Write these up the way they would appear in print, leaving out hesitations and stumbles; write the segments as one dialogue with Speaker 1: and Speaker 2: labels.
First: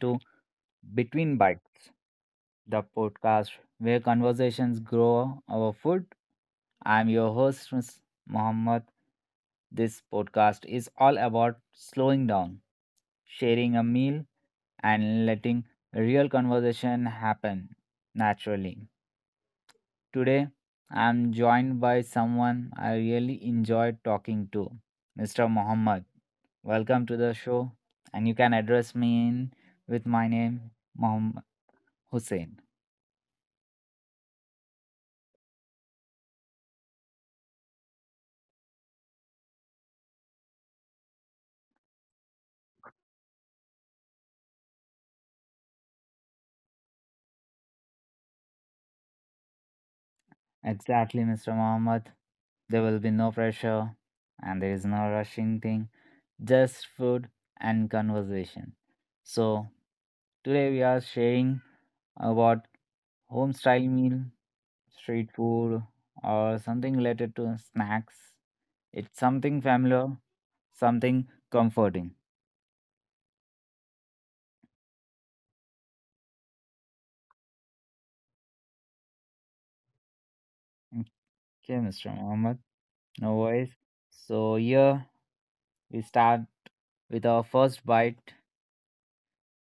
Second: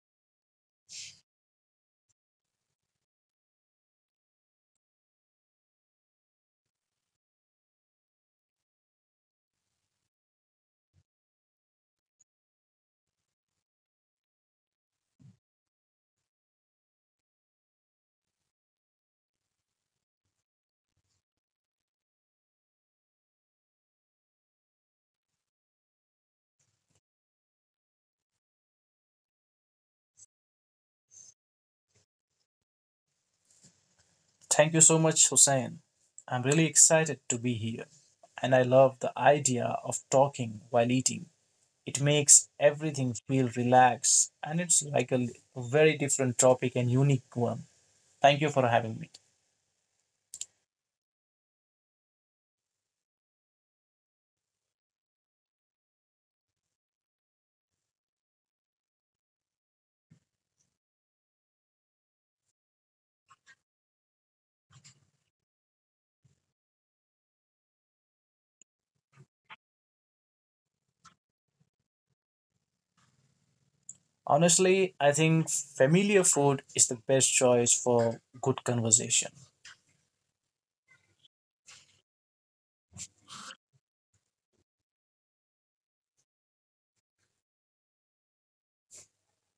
Speaker 1: to Between Bites, the podcast where conversations grow over food. I'm your host, Ms. Mohammed. This podcast is all about slowing down, sharing a meal, and letting real conversation happen naturally. Today, I'm joined by someone I really enjoy talking to, Mr. Mohammed. Welcome to the show, and you can address me in with my name, Mohammed Hussein.
Speaker 2: Thank you so much, Hussein. I'm really excited to be here, and I love the idea of talking while eating. It makes everything feel relaxed, and it's like a l- very different topic and unique one. Thank you for having me.
Speaker 1: Exactly, Mr. Mohammed. There will be no pressure and there is no rushing thing, just food and conversation. So, today we are sharing about home style meal, street food, or something related to snacks. It's something familiar, something comforting.
Speaker 2: Honestly, I think familiar food is the best choice for good conversation.
Speaker 1: Okay, Mr. Mohammed, no worries. So, here we start with our first bite.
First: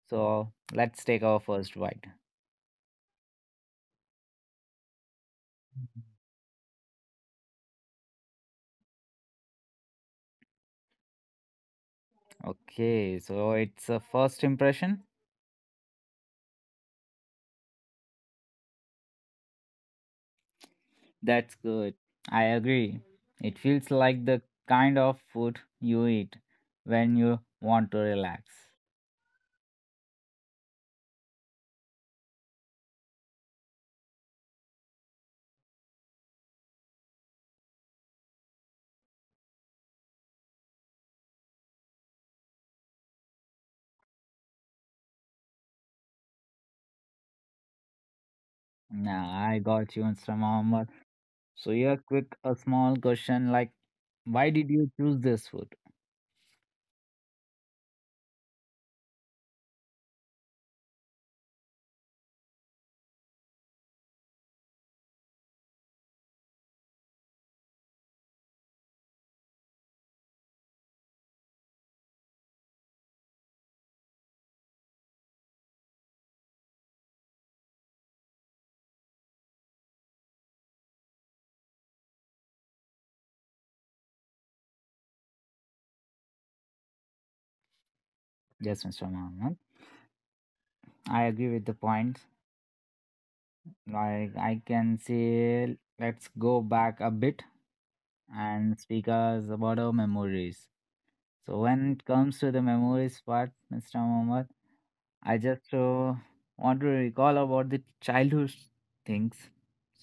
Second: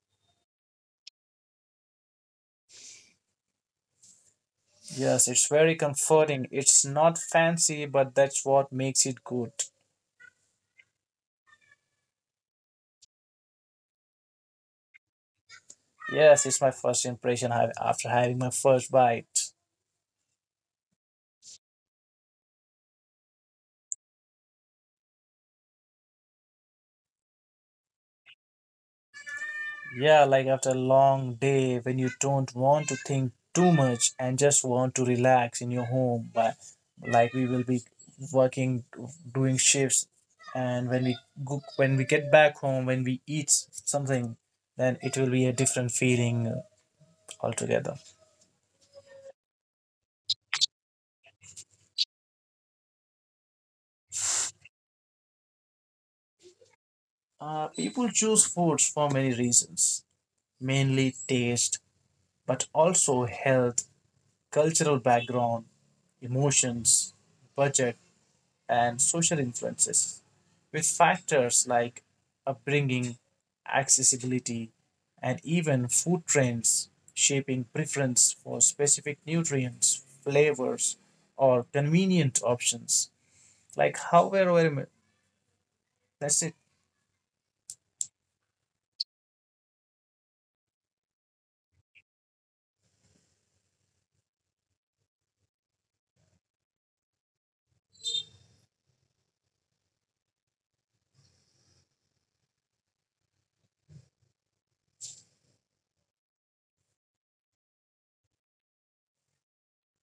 Speaker 1: So, let's take our first bite.
Speaker 2: Yes, it's very comforting. It's not fancy, but that's what makes it good.
Speaker 1: Okay, so it's a first impression?
Speaker 2: Yes, it's my first impression after having my first bite.
Speaker 1: That's good. I agree. It feels like the kind of food you eat when you want to relax.
Speaker 2: Yeah, like after a long day when you don't want to think too much and just want to relax in your home. But like we will be working, doing shifts, and when we get back home, when we eat something, then it will be a different feeling altogether.
Speaker 1: Now, I got you, Mr. Mohammed. So, here, quick, a small question like, why did you choose this food?
Speaker 2: People choose foods for many reasons, mainly taste, but also health, cultural background, emotions, budget, and social influences, with factors like upbringing, accessibility, and even food trends shaping preference for specific nutrients, flavors, or convenient options. Like how we're aware- that's it.
Speaker 1: Yes, Mr. Mohammed. I agree with the point. Like I can say, let's go back a bit and speak us about our memories. So when it comes to the memories part, Mr. Mohammed, I just want to recall about the childhood things.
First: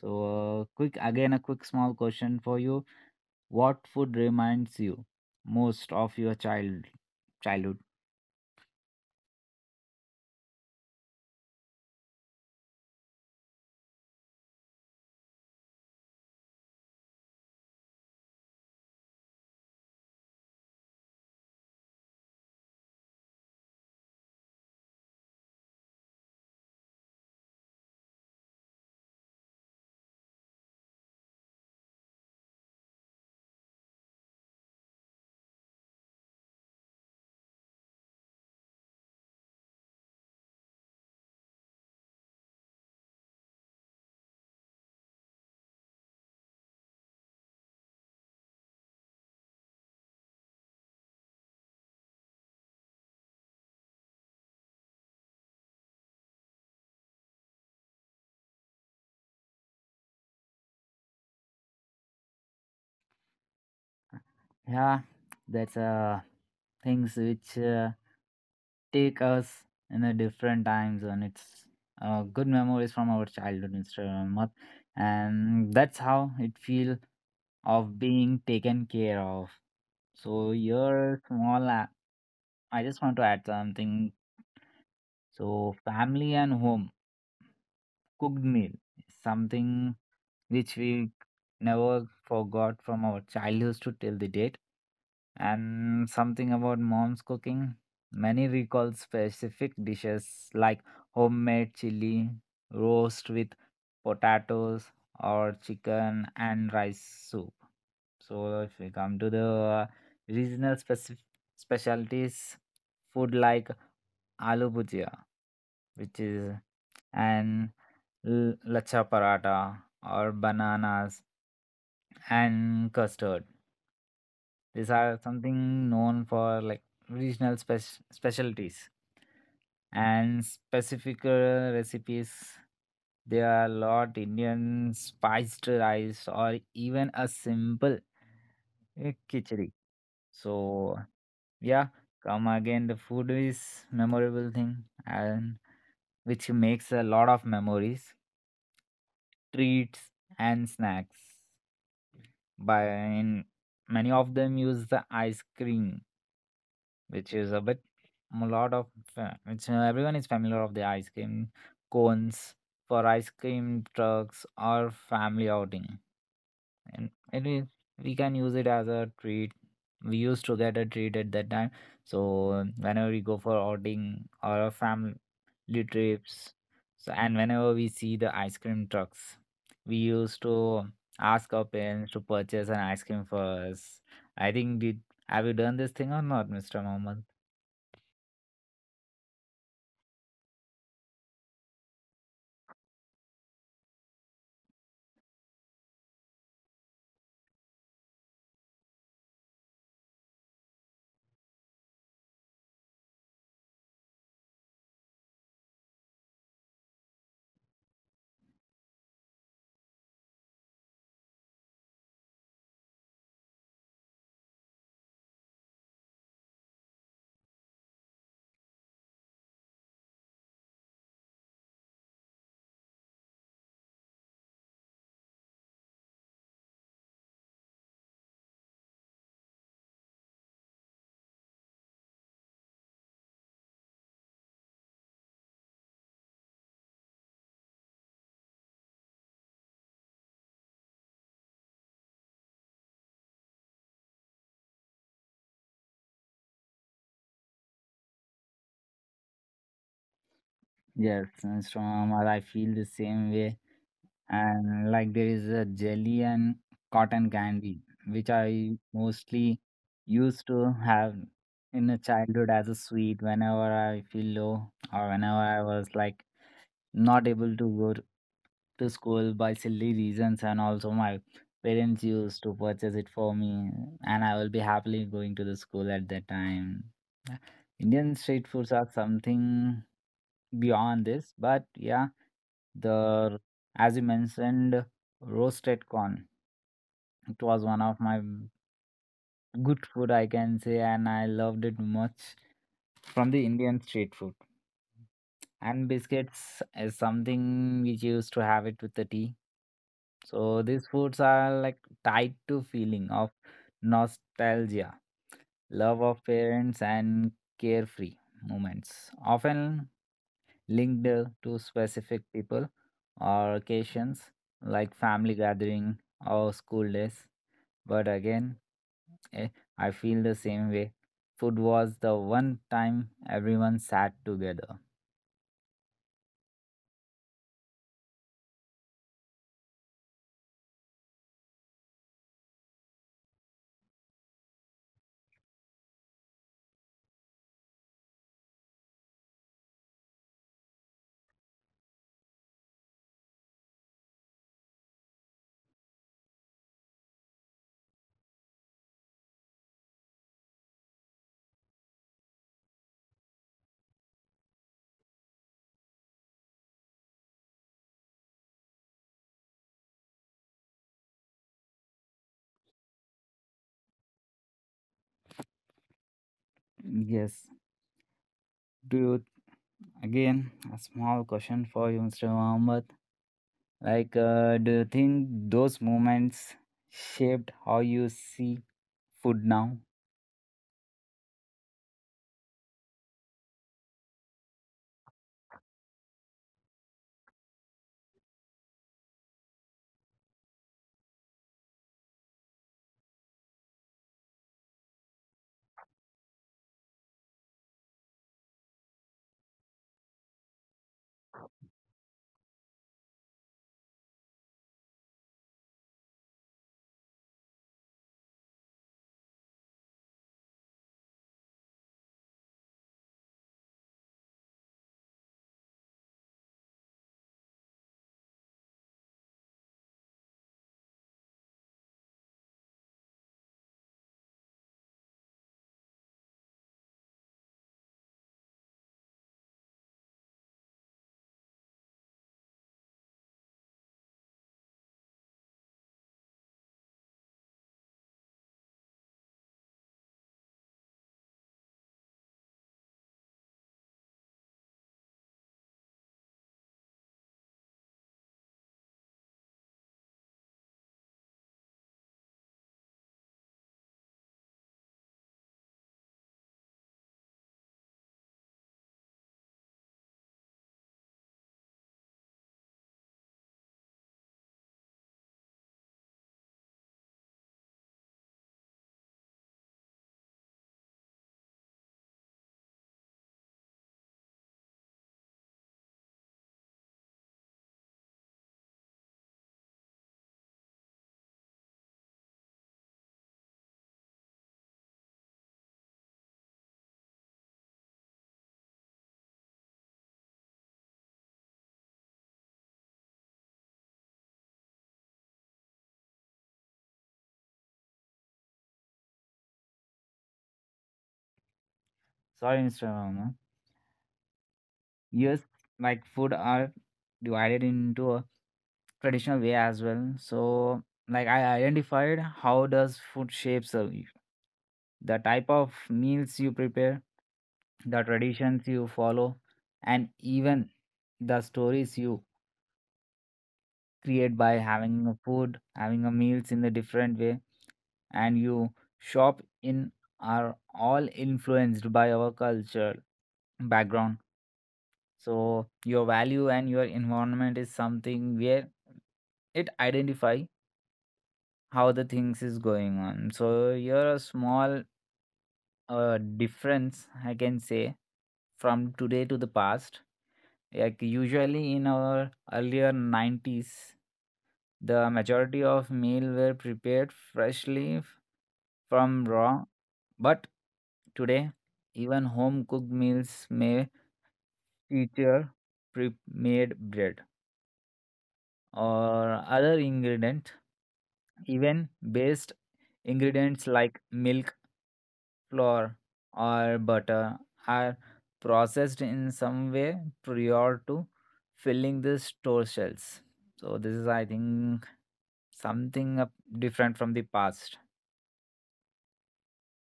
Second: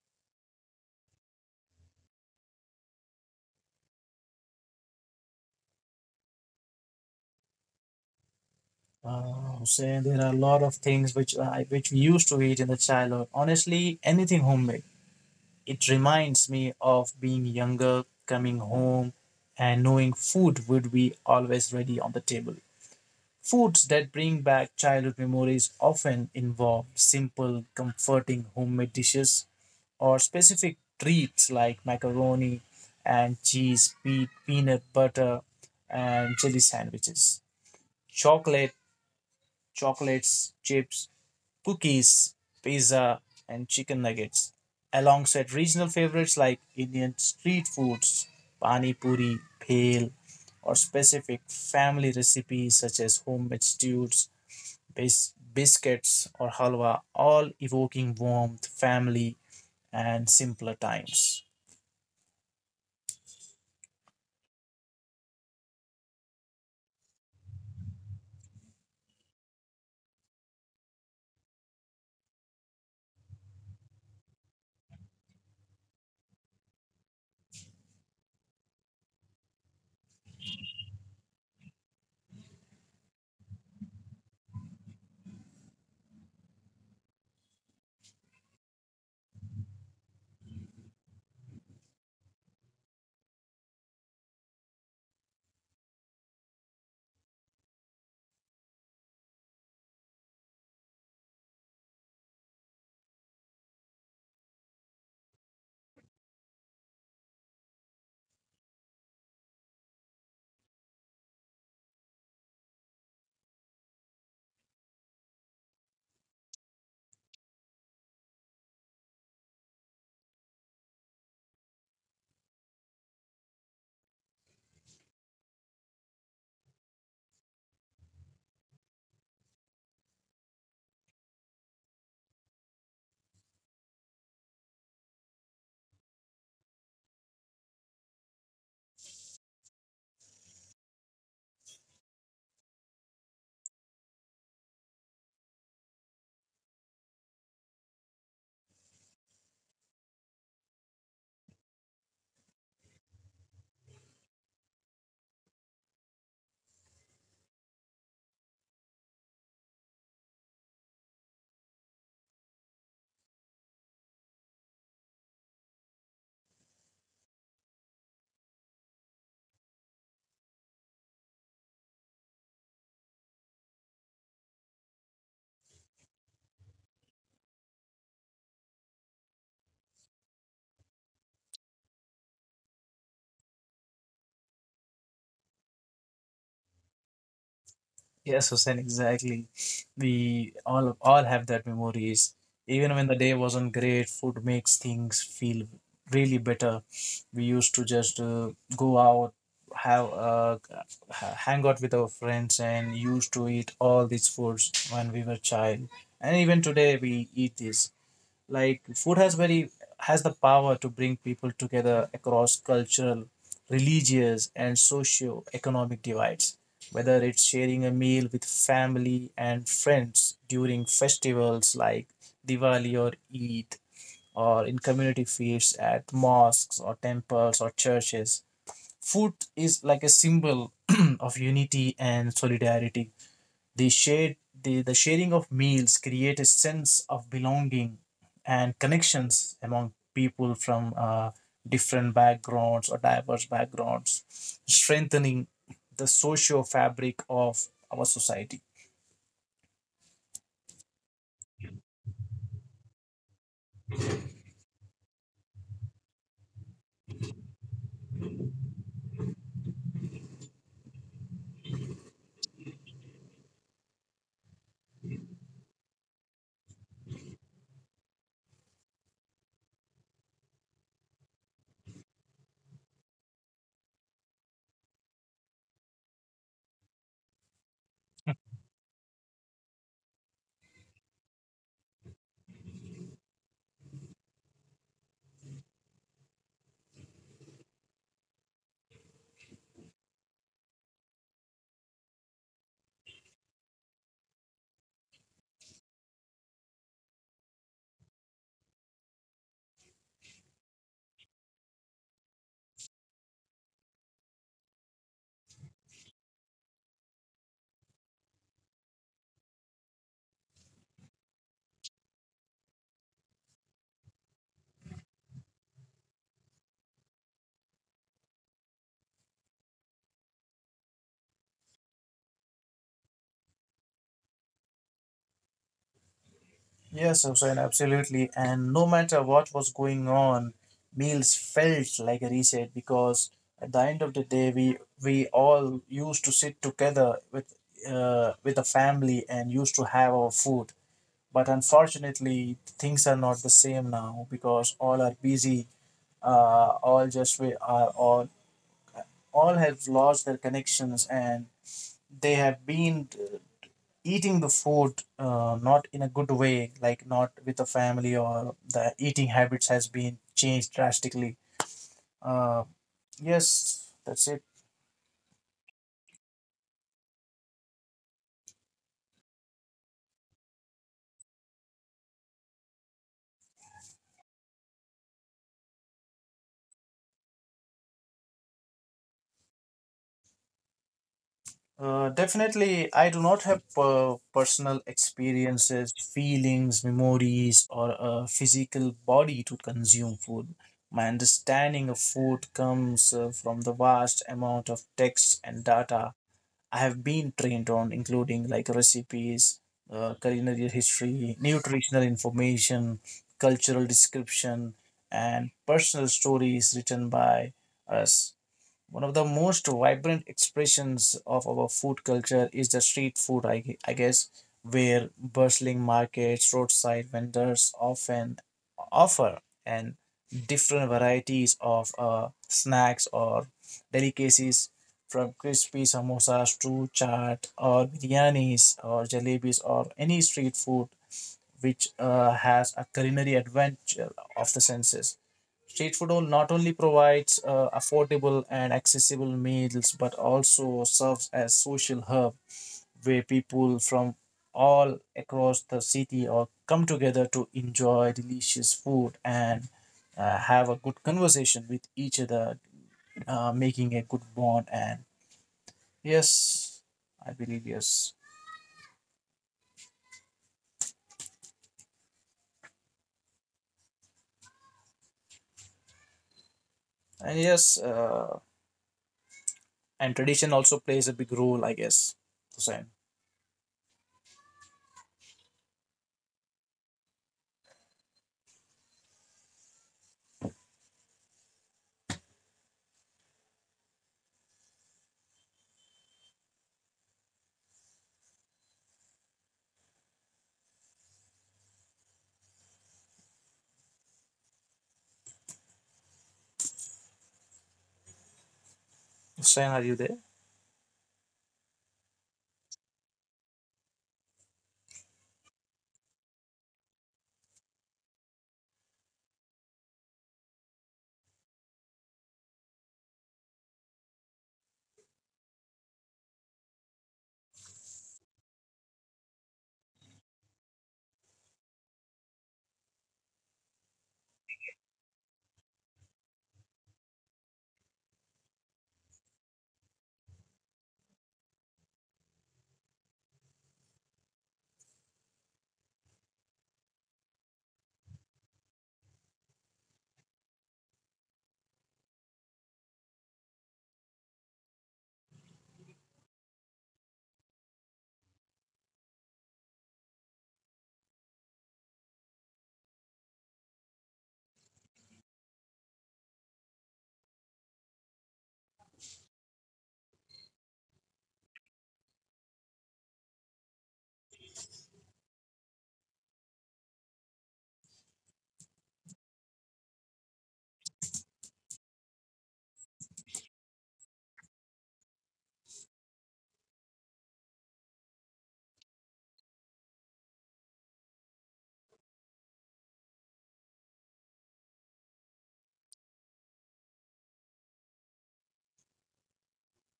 Speaker 1: So, quick again, a quick small question for you. What food reminds you most of your childhood?
Speaker 2: Say there are a lot of things which we used to eat in the childhood. Honestly, anything homemade. It reminds me of being younger, coming home, and knowing food would be always ready on the table. Foods that bring back childhood memories often involve simple, comforting homemade dishes or specific treats like macaroni and cheese, peanut butter, and jelly sandwiches, chocolate, chocolates, chips, cookies, pizza, and chicken nuggets, alongside regional favorites like Indian street foods, pani puri, bhel, or specific family recipes such as homemade stews biscuits, or halwa, all evoking warmth, family, and simpler times.
Speaker 1: Yeah, that's things which take us in a different times, and it's good memories from our childhood, Mr. Ahmad. And that's how it feel of being taken care of. So your small I just want to add something. So family and home cooked meal, something which we never forgot from our childhood to till the date, and something about mom's cooking. Many recall specific dishes like homemade chili, roast with potatoes, or chicken and rice soup. So if we come to the regional specif specialties, food like aloo bhujia, which is an lachcha paratha or bananas and custard. These are something known for like regional specialties and specific recipes. There are a lot Indian spiced rice or even a simple khichdi. So yeah, come again. The food is memorable thing and which makes a lot of memories, treats and snacks. By and many of them use the ice cream, which is a bit a lot of which everyone is familiar of the ice cream cones for ice cream trucks or family outing, and it is we can use it as a treat. We used to get a treat at that time. So whenever we go for outing or a family Blue trips. So, and whenever we see the ice cream trucks, we used to ask our parents to purchase an ice cream for us. I think did have you done this thing or not, Mr. Mohammed?
Speaker 2: Yes, Hussein, exactly. We all have that memories. Even when the day wasn't great, food makes things feel really better. We used to just go out, have hang out with our friends, and used to eat all these foods when we were child. And even today, we eat this like food has very has the power to bring people together across cultural religious and socio-economic divides, whether it's sharing a meal with family and friends during festivals like Diwali or Eid, or in community feasts at mosques or temples or churches. Food is like a symbol of unity and solidarity. The shared, the sharing of meals create a sense of belonging and connections among people from different backgrounds or diverse backgrounds, strengthening the socio fabric of our society.
Speaker 1: Yes, Mr. Mohammed, I feel the same way. And like there is a jelly and cotton candy, which I mostly used to have in a childhood as a sweet whenever I feel low or whenever I was like not able to go to school by silly reasons, and also my parents used to purchase it for me, and I will be happily going to the school at that time. Yeah, Indian street foods are something beyond this, but yeah, the as you mentioned roasted corn, it was one of my good food I can say, and I loved it much from the Indian street food. And biscuits is something which you used to have it with the tea. So these foods are like tied to feeling of nostalgia, love of parents and carefree moments, often linked to specific people or occasions like family gathering or school days. But again, eh, I feel the same way. Food was the one time everyone sat together.
Speaker 2: Yes, Hussain, absolutely. And no matter what was going on, meals felt like a reset because at the end of the day, we all used to sit together with the family and used to have our food. But unfortunately, things are not the same now because all are busy. All just we are all All have lost their connections and they have been eating the food not in a good way, like not with the family, or the eating habits has been changed drastically. Uh, yes, that's it.
Speaker 1: Yes, do you Again, a small question for you, Mr. Mohammed. Like, do you think those moments shaped how you see food now?
Speaker 2: Definitely, I do not have personal experiences, feelings, memories, or a physical body to consume food. My understanding of food comes from the vast amount of text and data I have been trained on, including like recipes, culinary history, nutritional information, cultural description, and personal stories written by us. One of the most vibrant expressions of our food culture is the street food, I guess, where bustling markets, roadside vendors often offer and different varieties of snacks or delicacies, from crispy samosas to chaat or biryanis or jalebis or any street food which has a culinary adventure of the senses. Street food all not only provides affordable and accessible meals but also serves as social hub where people from all across the city or come together to enjoy delicious food and have a good conversation with each other, making a good bond. And yes, I believe, yes, and yes, and tradition also plays a big role, I guess. Hussein, Hussein, are you there?
Speaker 1: Sorry, Mr. Mohammed. Yes, like food are divided into a traditional way as well. So, like, I identified how does food shapes the type of meals you prepare, the traditions you follow, and even the stories you create by having a food, having a meals in a different way. And you shop in are all influenced by our culture background. So your value and your environment is something where it identify how the things is going on. So you're a small difference I can say from today to the past. Like usually in our earlier 90s, the majority of meal were prepared freshly from raw, but today even home cooked meals may feature pre-made bread or other ingredient. Even based ingredients like milk, flour, or butter are processed in some way prior to filling the store shelves. So this is, I think, something up different from the past.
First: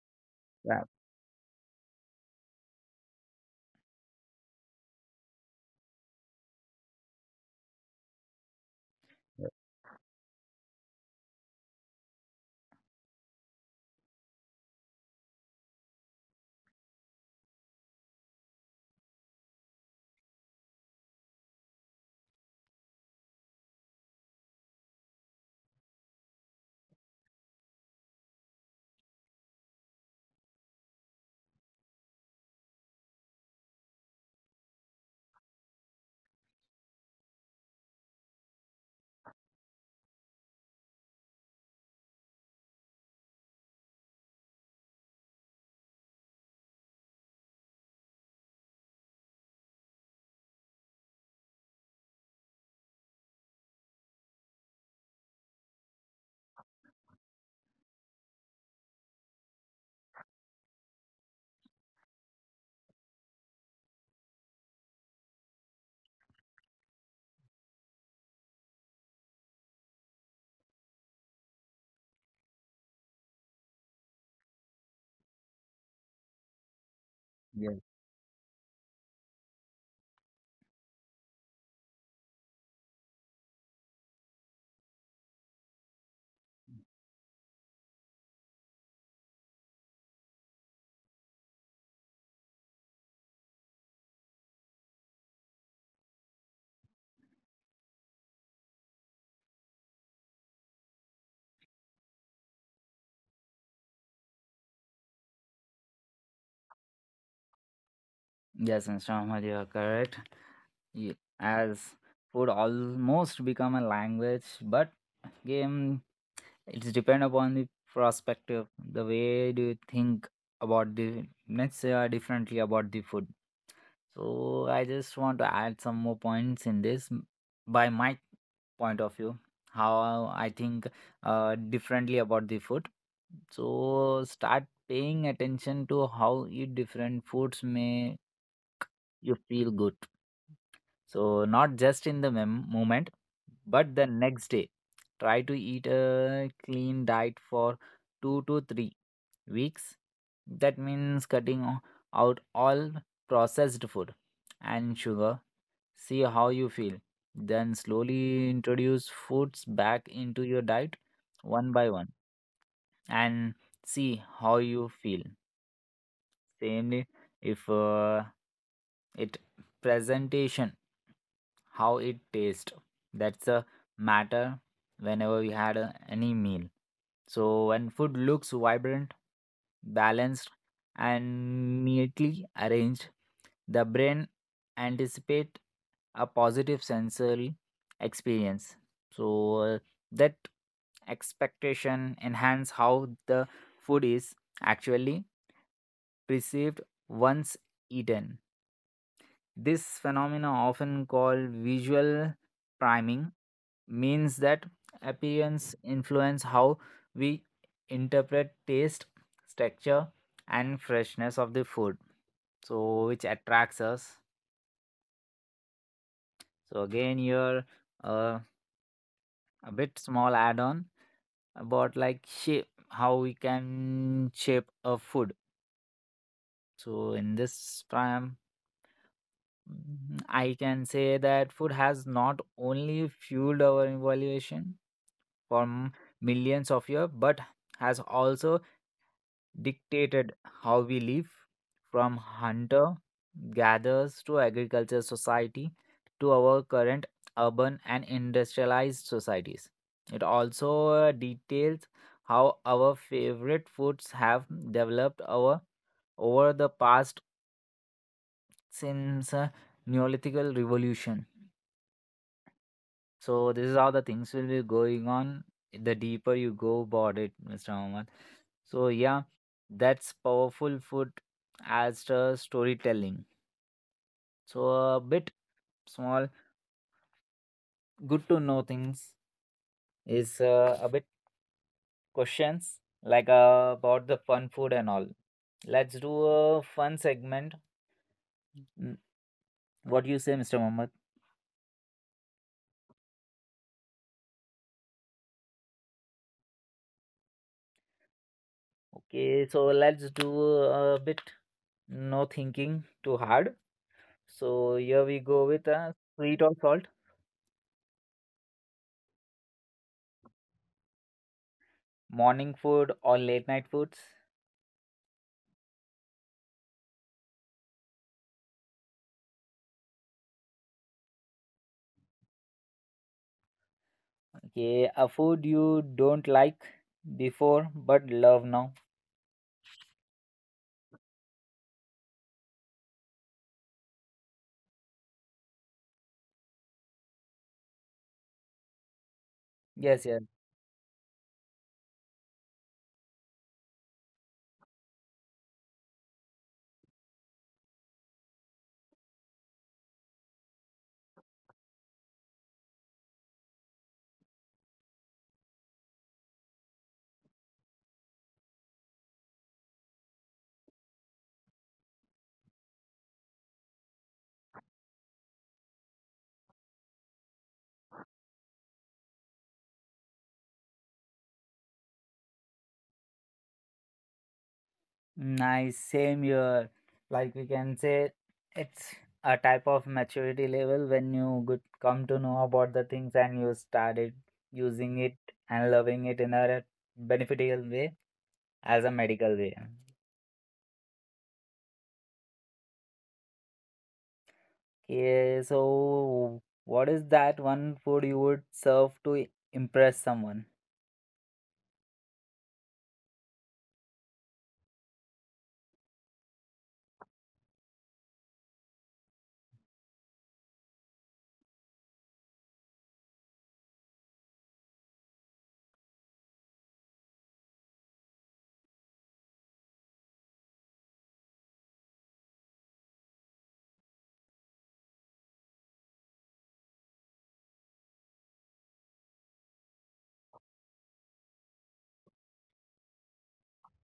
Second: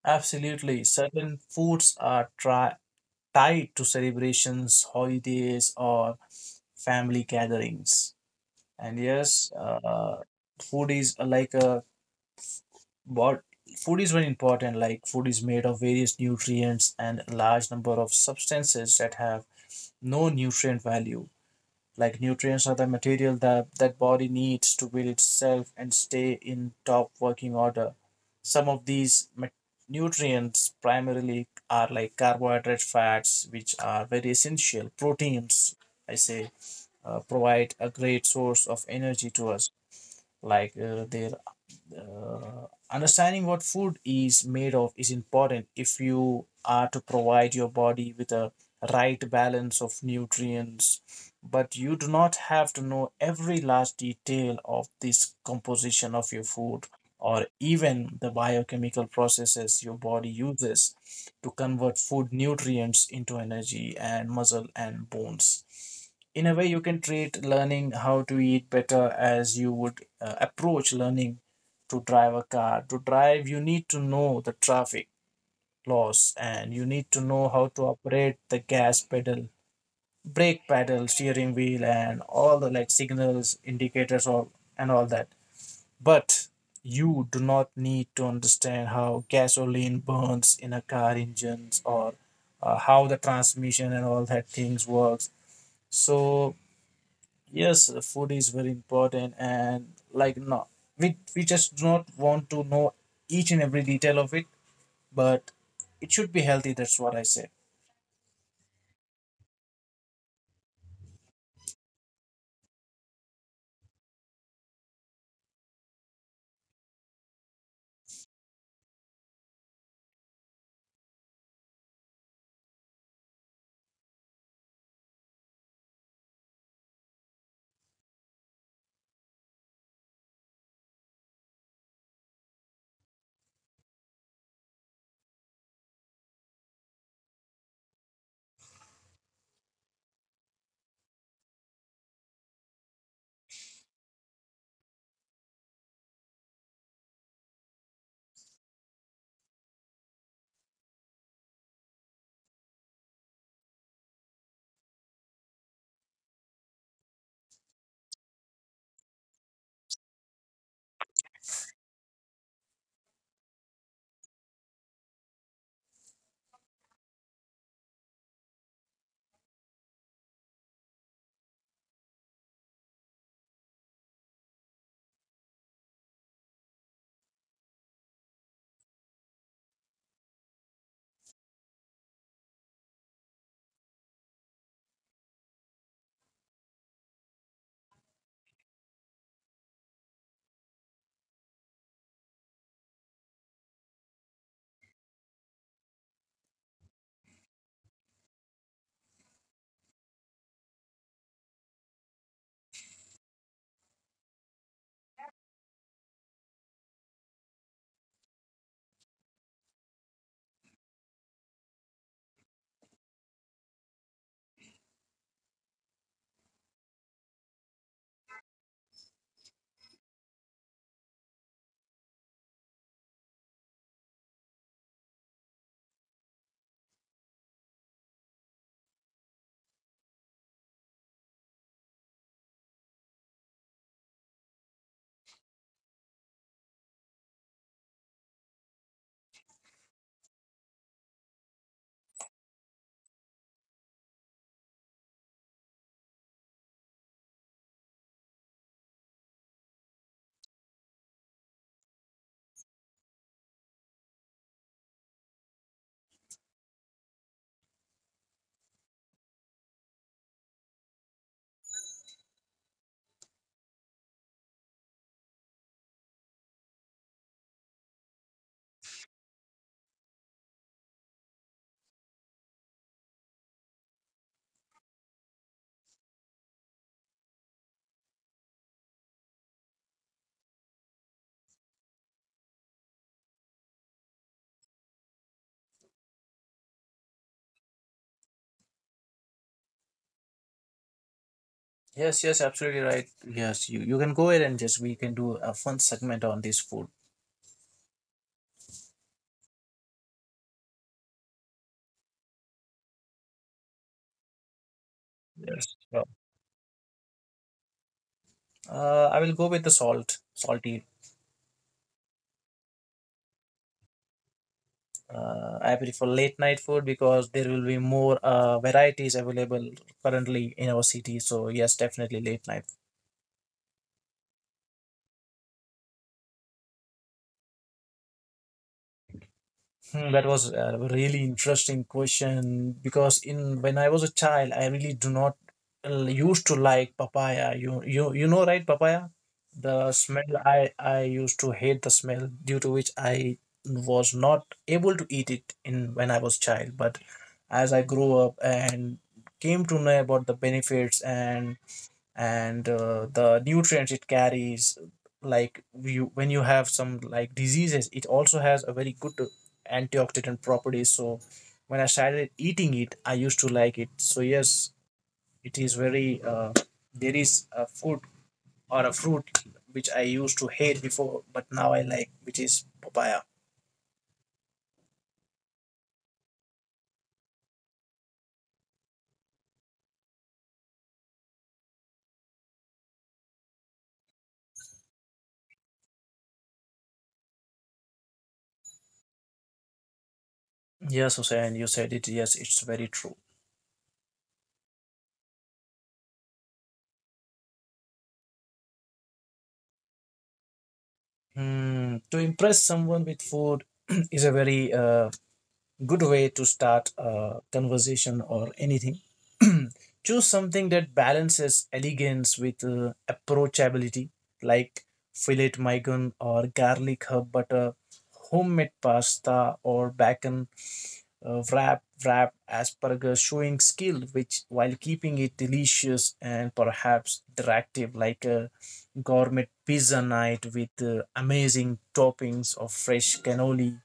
Speaker 2: Absolutely.
Speaker 1: Yeah.
Speaker 2: Certain foods are tri tied to celebrations, holidays, or family gatherings. And
Speaker 1: Yeah.
Speaker 2: yes, food is like a what food is very important. Like food is made of various nutrients and a large number of substances that have no nutrient value. Like nutrients are the material that body needs to build itself and stay in top working order. Some of these nutrients primarily are like carbohydrate fats, which are very essential proteins, I say, provide a great source of energy to us. Like there understanding what food is made of is important if you are to provide your body with a right balance of nutrients, but you do not have to know every last detail of this composition of your food, or even the biochemical processes your body uses to convert food nutrients into energy and muscle and bones. In a way you can treat learning how to eat better as you would approach learning to drive a car. To drive, you need to know the traffic laws, and you need to know how
Speaker 1: Yes.
Speaker 2: to operate the gas pedal, brake pedal, steering wheel, and all the like signals, indicators, all and all that. But you do not need to understand how gasoline burns in a car engines, or how the transmission and all that things works. So yes, the food is very important, and like no, we just do not want to know each and every detail of it, but it should be healthy. That's what I say.
Speaker 1: Yes, Mr. Ahmad, you are correct. As food almost become a language, but game it's depend upon the perspective. The way do you think about the, let's say differently about the food. So I just want to add some more points in this by my point of view, how I think differently about the food. So start paying attention to how eat different foods may you feel good. So, not just in the moment, but the next day. Try to eat a clean diet for 2 to 3 weeks. That means cutting out all processed food and sugar. See how you feel. Then slowly introduce foods back into your diet one by one and see how you feel. Same if it presentation, how it tastes. That's a matter whenever we had a, any meal. So when food looks vibrant, balanced, and neatly arranged, the brain anticipate a positive sensory experience. So that expectation enhance how the food is actually perceived once eaten. This phenomena, often called visual priming, means that appearance influence how we interpret taste, texture, and freshness of the food, so which attracts us. So again, here uh, a bit small add-on about like shape, how we can shape a food. So in this prime Mhm. I can say that food has not only fueled our evaluation for millions of years, but has also dictated how we live from hunter gatherers to agriculture society to our current urban and industrialized societies. It also details how our favorite foods have developed our over the past since Neolithic revolution. So this is how the things will be going on the deeper you go about it, Mr. Ahmad. So yeah, that's powerful food as the storytelling. So a bit small, good to know things is a bit questions like about the fun food and all. Let's do a fun segment. Mm, what do you say, Mr. Mohammed?
Speaker 2: Yes, yes, absolutely right. Yes, you can go ahead and just we can do a fun segment on this food.
Speaker 1: Okay, so let's do a bit no thinking too hard. So here we go with
Speaker 2: Yes. Sure.
Speaker 1: sweet or salt.
Speaker 2: I will go with the salt, salty.
Speaker 1: Morning food or late night foods?
Speaker 2: I prefer late night food because there will be more varieties available currently in our city. So yes, definitely late night.
Speaker 1: Okay, a food you don't like before but love now.
Speaker 2: Hmm, that was a really interesting question because in when I was a child, I really do not used to like papaya. You know, right, papaya? The
Speaker 1: Yes, yes.
Speaker 2: smell I used to hate the smell, due to which I was not able to eat it in when I was child. But as I grew up and came to know about the benefits and the nutrients it carries, like you when you have some like diseases, it also has a very good antioxidant properties. So when I started eating it, I used to like it. So yes, it is very there is a food or a fruit which I used to hate before but now I like, which is papaya.
Speaker 1: Nice, same here. Like we can say it's a type of maturity level when you good come to know about the things and you started using it and loving it in a beneficial way as a medical way.
Speaker 2: Yes, Hussein, you said it. Yes, it's very true.
Speaker 1: Okay, so what is that one food you would serve to impress someone?
Speaker 2: Hmm, to impress someone with food is a very good way to start a conversation or anything. Choose something that balances elegance with approachability, like fillet mignon or garlic herb butter, homemade pasta or bacon wrap asparagus, showing skill which while keeping it delicious and perhaps interactive, like a gourmet pizza night with amazing toppings of fresh cannoli.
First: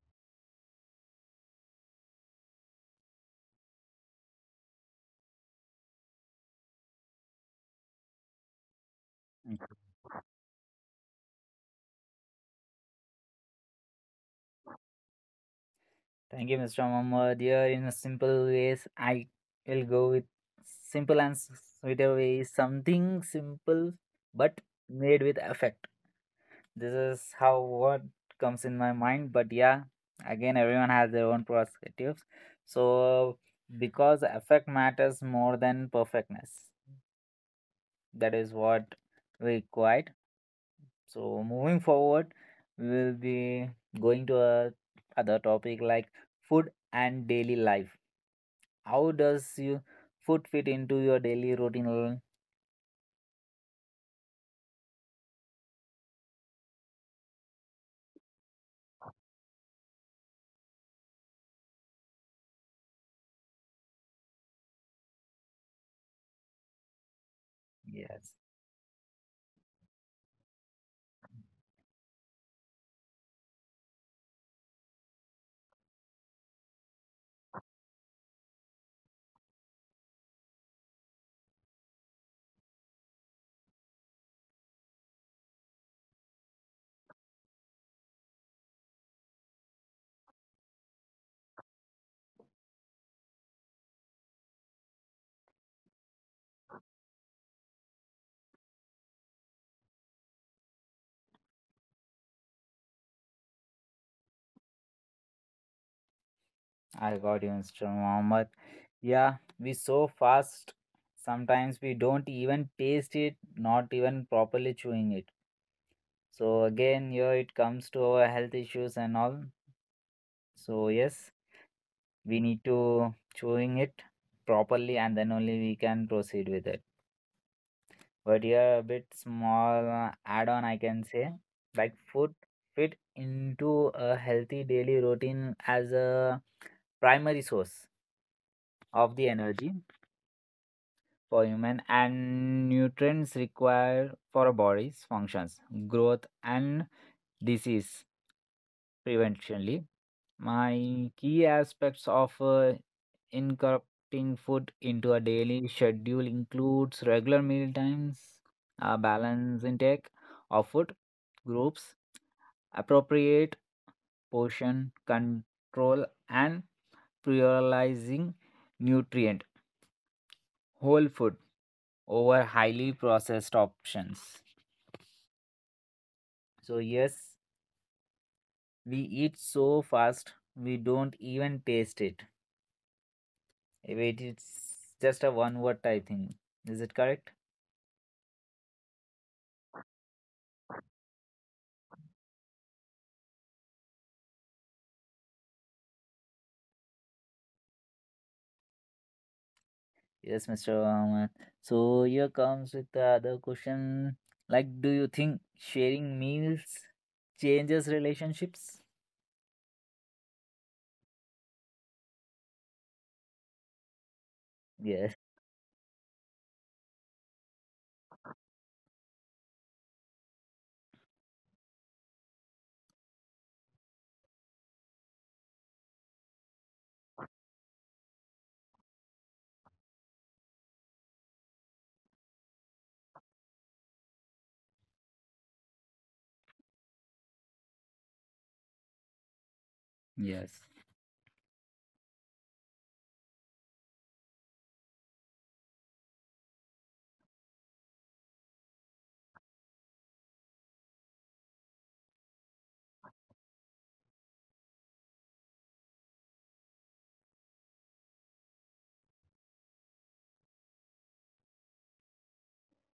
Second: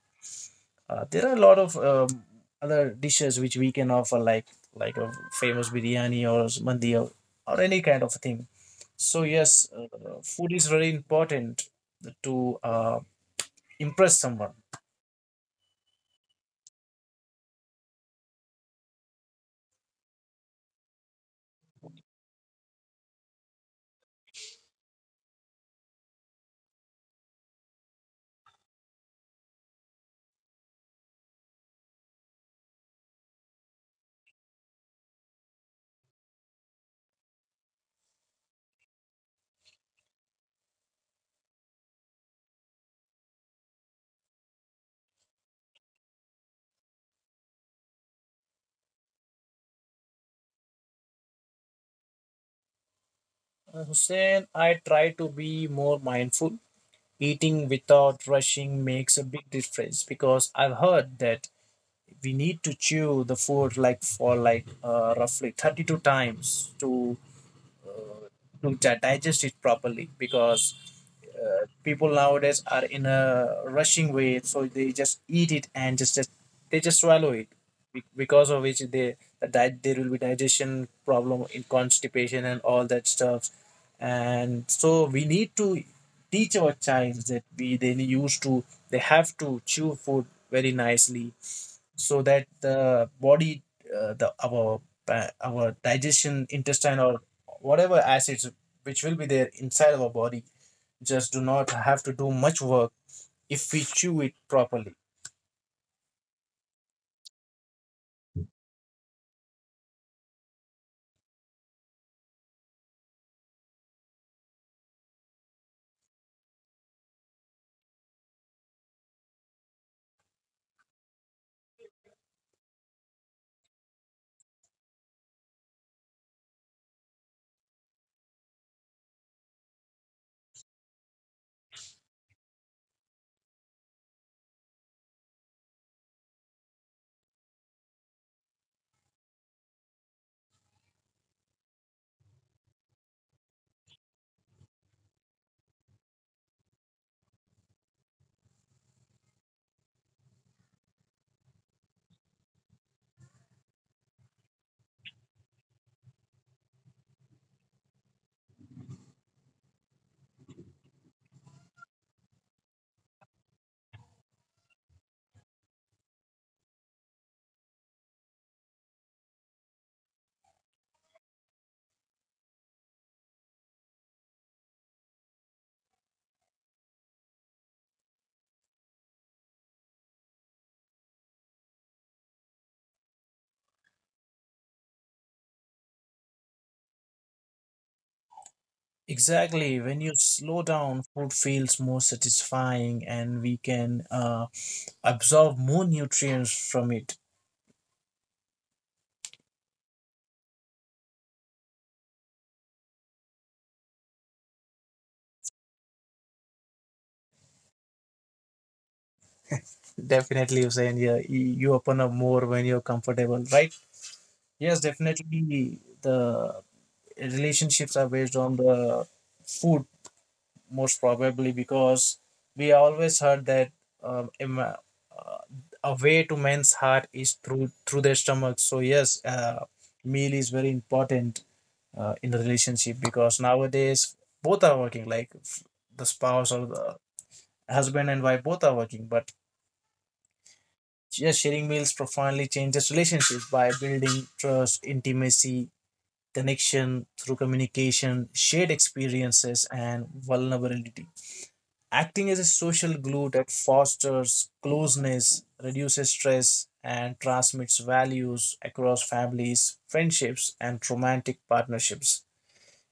Speaker 2: There are a lot of other dishes which we can offer, like a famous biryani or mandi, or any kind of thing. So yes, food is very important to impress someone.
Speaker 1: Thank you, Mr. Mohammed. Here, in a simple ways, I will go with simple and sweeter ways. Something simple but made with effect. This is how what comes in my mind. But yeah, again, everyone has their own perspectives. So because effect matters more than perfectness, that is what we required. So moving forward, we'll be going to a other topic like food and daily life. How does you food fit into your daily routine?
Speaker 2: Hussein, I try to be more mindful. Eating without rushing makes a big difference because I've heard that we need to chew the food like for like roughly 32 times to uh,
Speaker 1: Yes,
Speaker 2: to digest it properly, because people nowadays are in a rushing way, so they just eat it and just they just swallow it, because of which there will be digestion problem in constipation and all that stuff. And so we need to teach our child that we they used to they have to chew food very nicely, so that the body, our digestion intestine or whatever acids which will be there inside our body just do not have to do much work if we chew it properly.
Speaker 1: I got you, Mr. Mohammed. Yeah, we so fast. Sometimes we don't even taste it, not even properly chewing it. So again, here it comes to our health issues and all. So yes, we need to chewing it properly, and then only we can proceed with it. But here a bit small add-on I can say, like food fit into a healthy daily routine as a primary source of the energy for human and nutrients required for a body's functions, growth and disease preventionally. My key aspects of incorporating food into a daily schedule includes regular meal times, a balanced intake of food groups, appropriate portion control, and prioritizing nutrient whole food over highly processed options. So yes, we eat so fast we don't even taste it. Wait, it's just a one word, I think. Is it correct?
Speaker 2: Exactly. When you slow down, food feels more satisfying and we can absorb more nutrients from it.
Speaker 1: Yes, Mr. Rahman. So here comes with the other question. Like, do you think sharing meals changes relationships?
Speaker 2: Definitely, Hussein. Yeah, you open up more when you're comfortable, right? Yes,
Speaker 1: Yes.
Speaker 2: definitely. The relationships are based on the food, most probably, because we always heard that um, em- uh, a way to men's heart is through their stomach. So yes, meal is very important in the relationship, because nowadays both are working, like the spouse or the husband and wife both are working. But
Speaker 1: Yes,
Speaker 2: yes, sharing meals profoundly changes relationships by building trust, intimacy, connection through communication, shared experiences, and vulnerability, acting as a social glue that fosters closeness, reduces stress, and transmits values across families, friendships, and romantic partnerships.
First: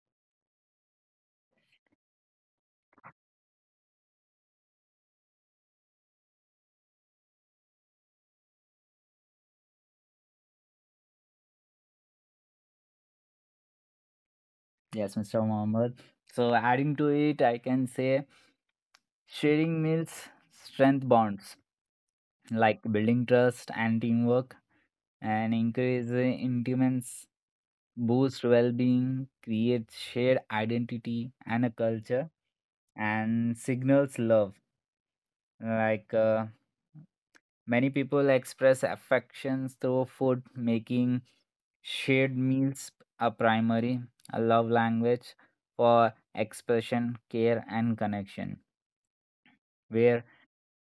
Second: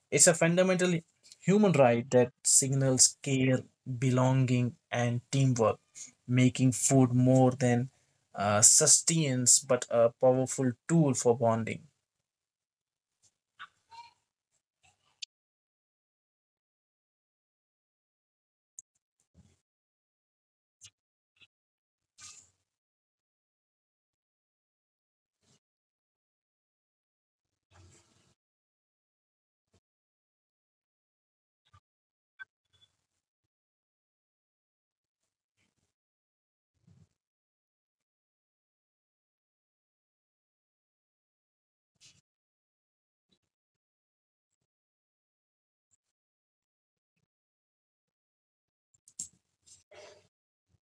Speaker 2: It's a fundamental human right that signals care, belonging, and teamwork, making food more than sustenance but a powerful tool for bonding.
Speaker 1: yes, Mr. Mohammed. So, adding to it, I can say sharing meals strength bonds like building trust and teamwork, and encourage the endurance, boost well-being, create shared identity and a culture, and signals love. Like many people express affections through food, making shared meals a primary a love language for expression, care, and connection. Where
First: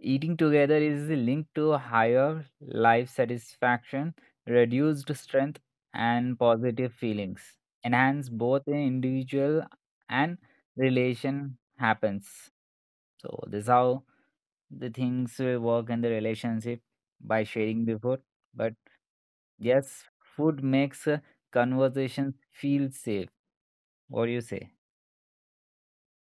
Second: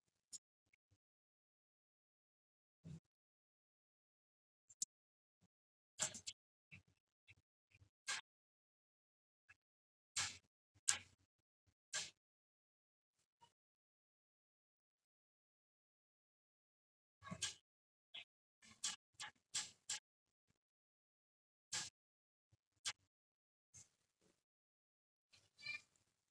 Speaker 1: eating together is linked to higher life satisfaction, reduced strength, and positive feelings. Enhance both in individual and relation happens. So this is how the things will work in the relationship by sharing before. But yes, food makes conversations feel safe. What do you say?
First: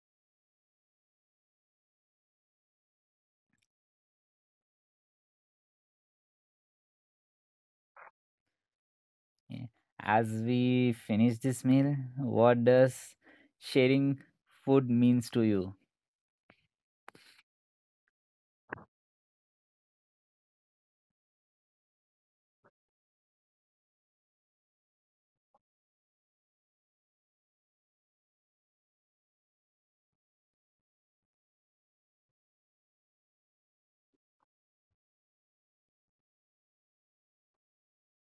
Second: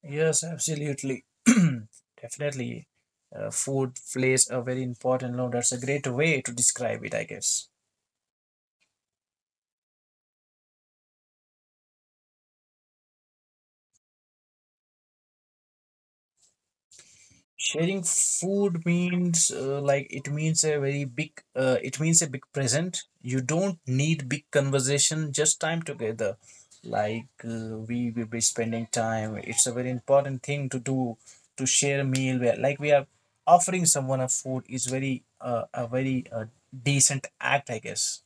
Speaker 2: Yes, absolutely. Definitely. Food plays a very important role. That's a great way to describe it, I guess.
Speaker 1: Yeah. As we finish this meal, what does sharing food means to you?
Speaker 2: Sharing food means it means a big present. You don't need big conversation, just time together. Like we will be spending time. It's a very important thing to do, to share a meal where like we are offering someone a food, is very a very decent act, I guess.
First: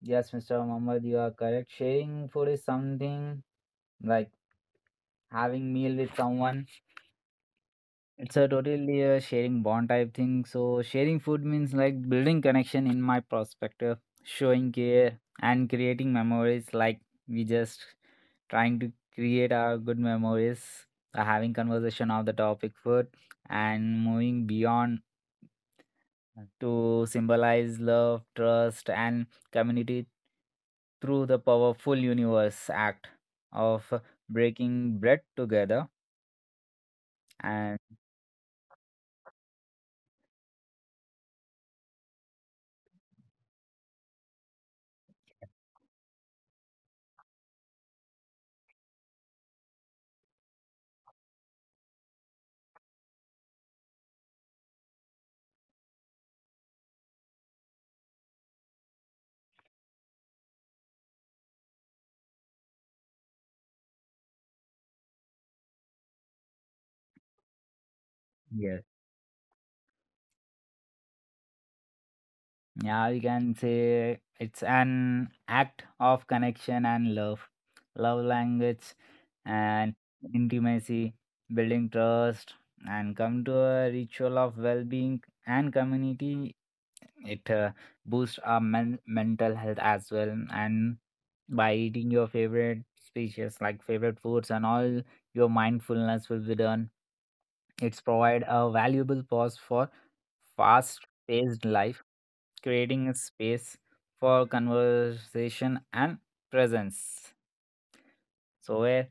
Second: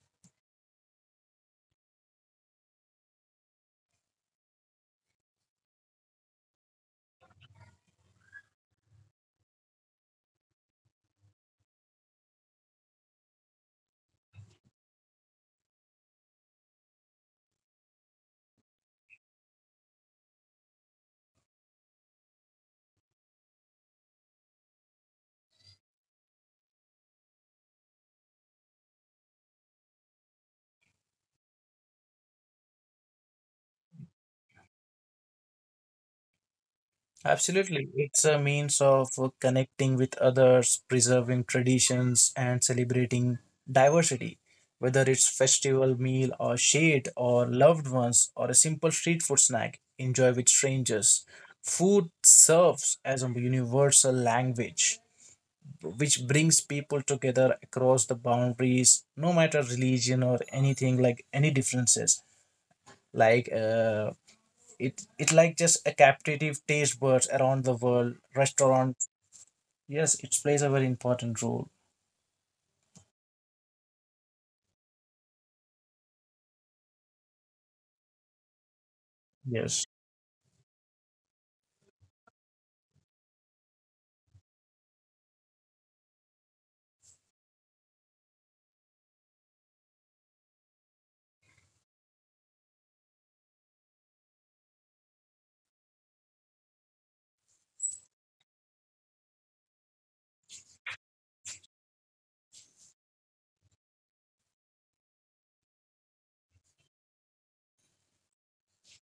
Speaker 1: Yes, Mr. Muhammad, you are correct. Sharing food is something like having meal with someone. It's a totally a sharing bond type thing. So sharing food means like building connection in my perspective, showing care and creating memories like we just trying to create our good memories, having conversation of the topic food and moving beyond to symbolize love, trust, and community through the powerful universe act of breaking bread together. And
Speaker 2: Absolutely. It's a means of connecting with others, preserving traditions, and celebrating diversity, whether it's festival meal or shade or loved ones, or a simple street food snack, enjoy with strangers. Food serves as a universal language which brings people together across the boundaries, no matter religion or anything like any differences. Like it like just a captive taste buds around the world.
Speaker 1: yes,
Speaker 2: Restaurant, yes, it plays a very important role.
Speaker 1: yeah, we can say it's an act of connection and love, love language,
Speaker 2: Yes,
Speaker 1: and intimacy, building trust, and come to a ritual of well being and community. It boosts our mental health as well. And by eating your favorite species, like favorite foods and all, your mindfulness will be done. It's provide a valuable pause for fast-paced life, creating a space for conversation and presence. So where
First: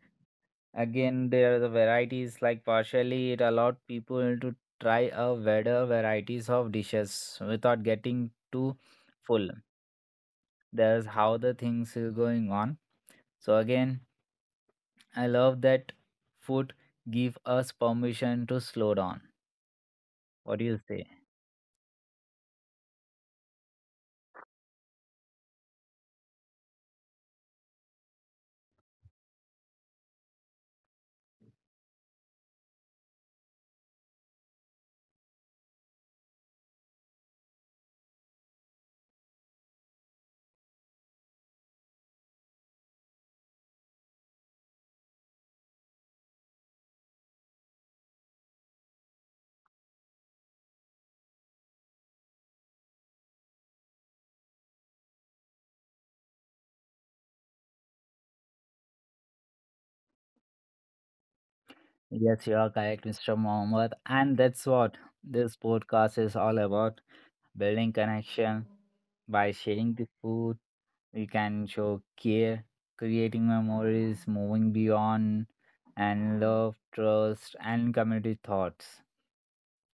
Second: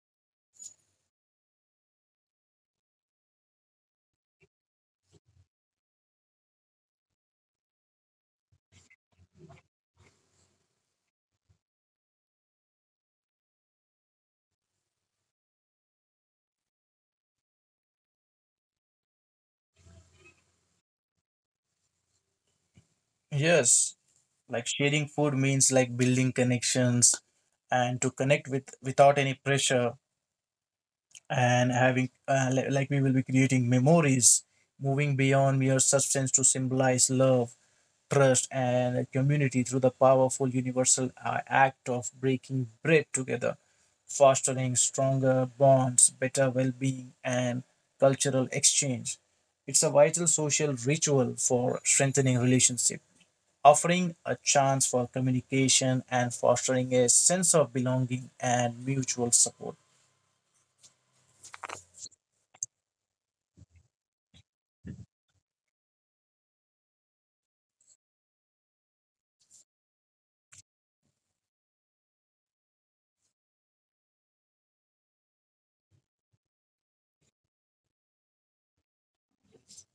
Speaker 1: again there are the varieties like partially it allowed people to try a wider varieties of dishes without getting too full. That's how the things is going on. So again, I love that food give us permission to slow down. What do you say?
Speaker 2: yes. Like sharing food means like building connections and to connect with without any pressure, and having like we will be creating memories, moving beyond mere substance to symbolize love, trust, and community through the powerful universal act of breaking bread together, fostering stronger bonds, better well being, and cultural exchange. It's a vital social ritual for strengthening relationship, offering a chance for communication and fostering a sense of belonging and mutual support.
Speaker 1: Yes, you are correct, Mr. Mohammed. And that's what this podcast is all about. Building connection by sharing the food. We can show care, creating memories, moving beyond, and love, trust, and community thoughts.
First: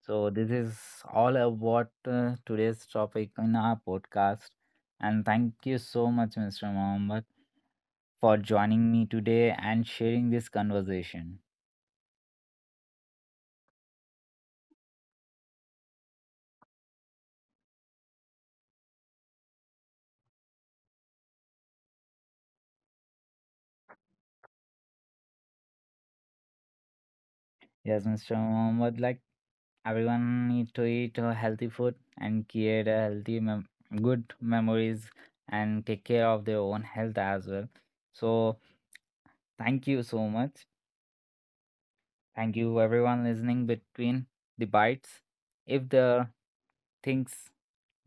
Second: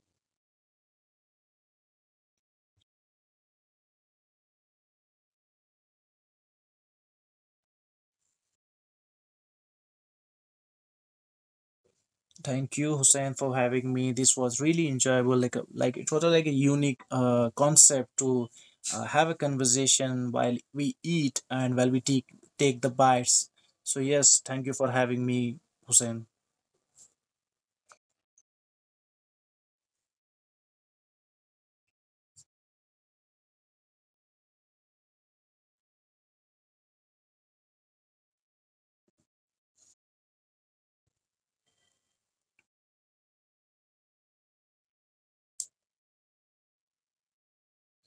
Speaker 1: So, this is all about today's topic in our podcast. And thank you so much, Mr. Mohammed, for joining me today and sharing this conversation.
Speaker 2: Thank you, Hussein, for having me. This was really enjoyable. Like a unique concept to have a conversation while we eat and while we take the bites. So yes, thank you for having me, Hussein.
Speaker 1: Yes, Mr. Mohammed, like everyone need to eat a healthy food and create a healthy good memories and take care of their own health as well. So, thank you so much. Thank you everyone listening between the bites. If the things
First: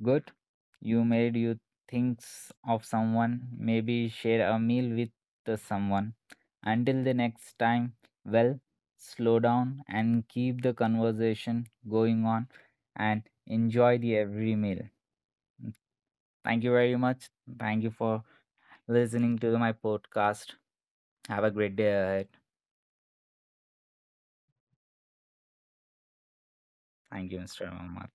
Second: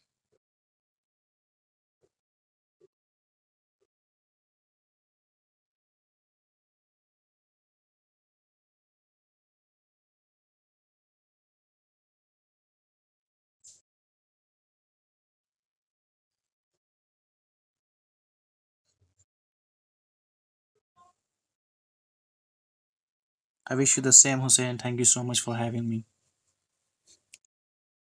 Speaker 1: Good. You made you thinks of someone, maybe share a meal with the someone. Until the next time, well, slow down and keep the conversation going on and enjoy the every meal. Thank you very much. Thank you for listening to my podcast. Have a great day ahead.
Speaker 2: I wish you the same, Hussein. Thank you so much for having me.
Speaker 1: Thank you, Mr. Muhammad.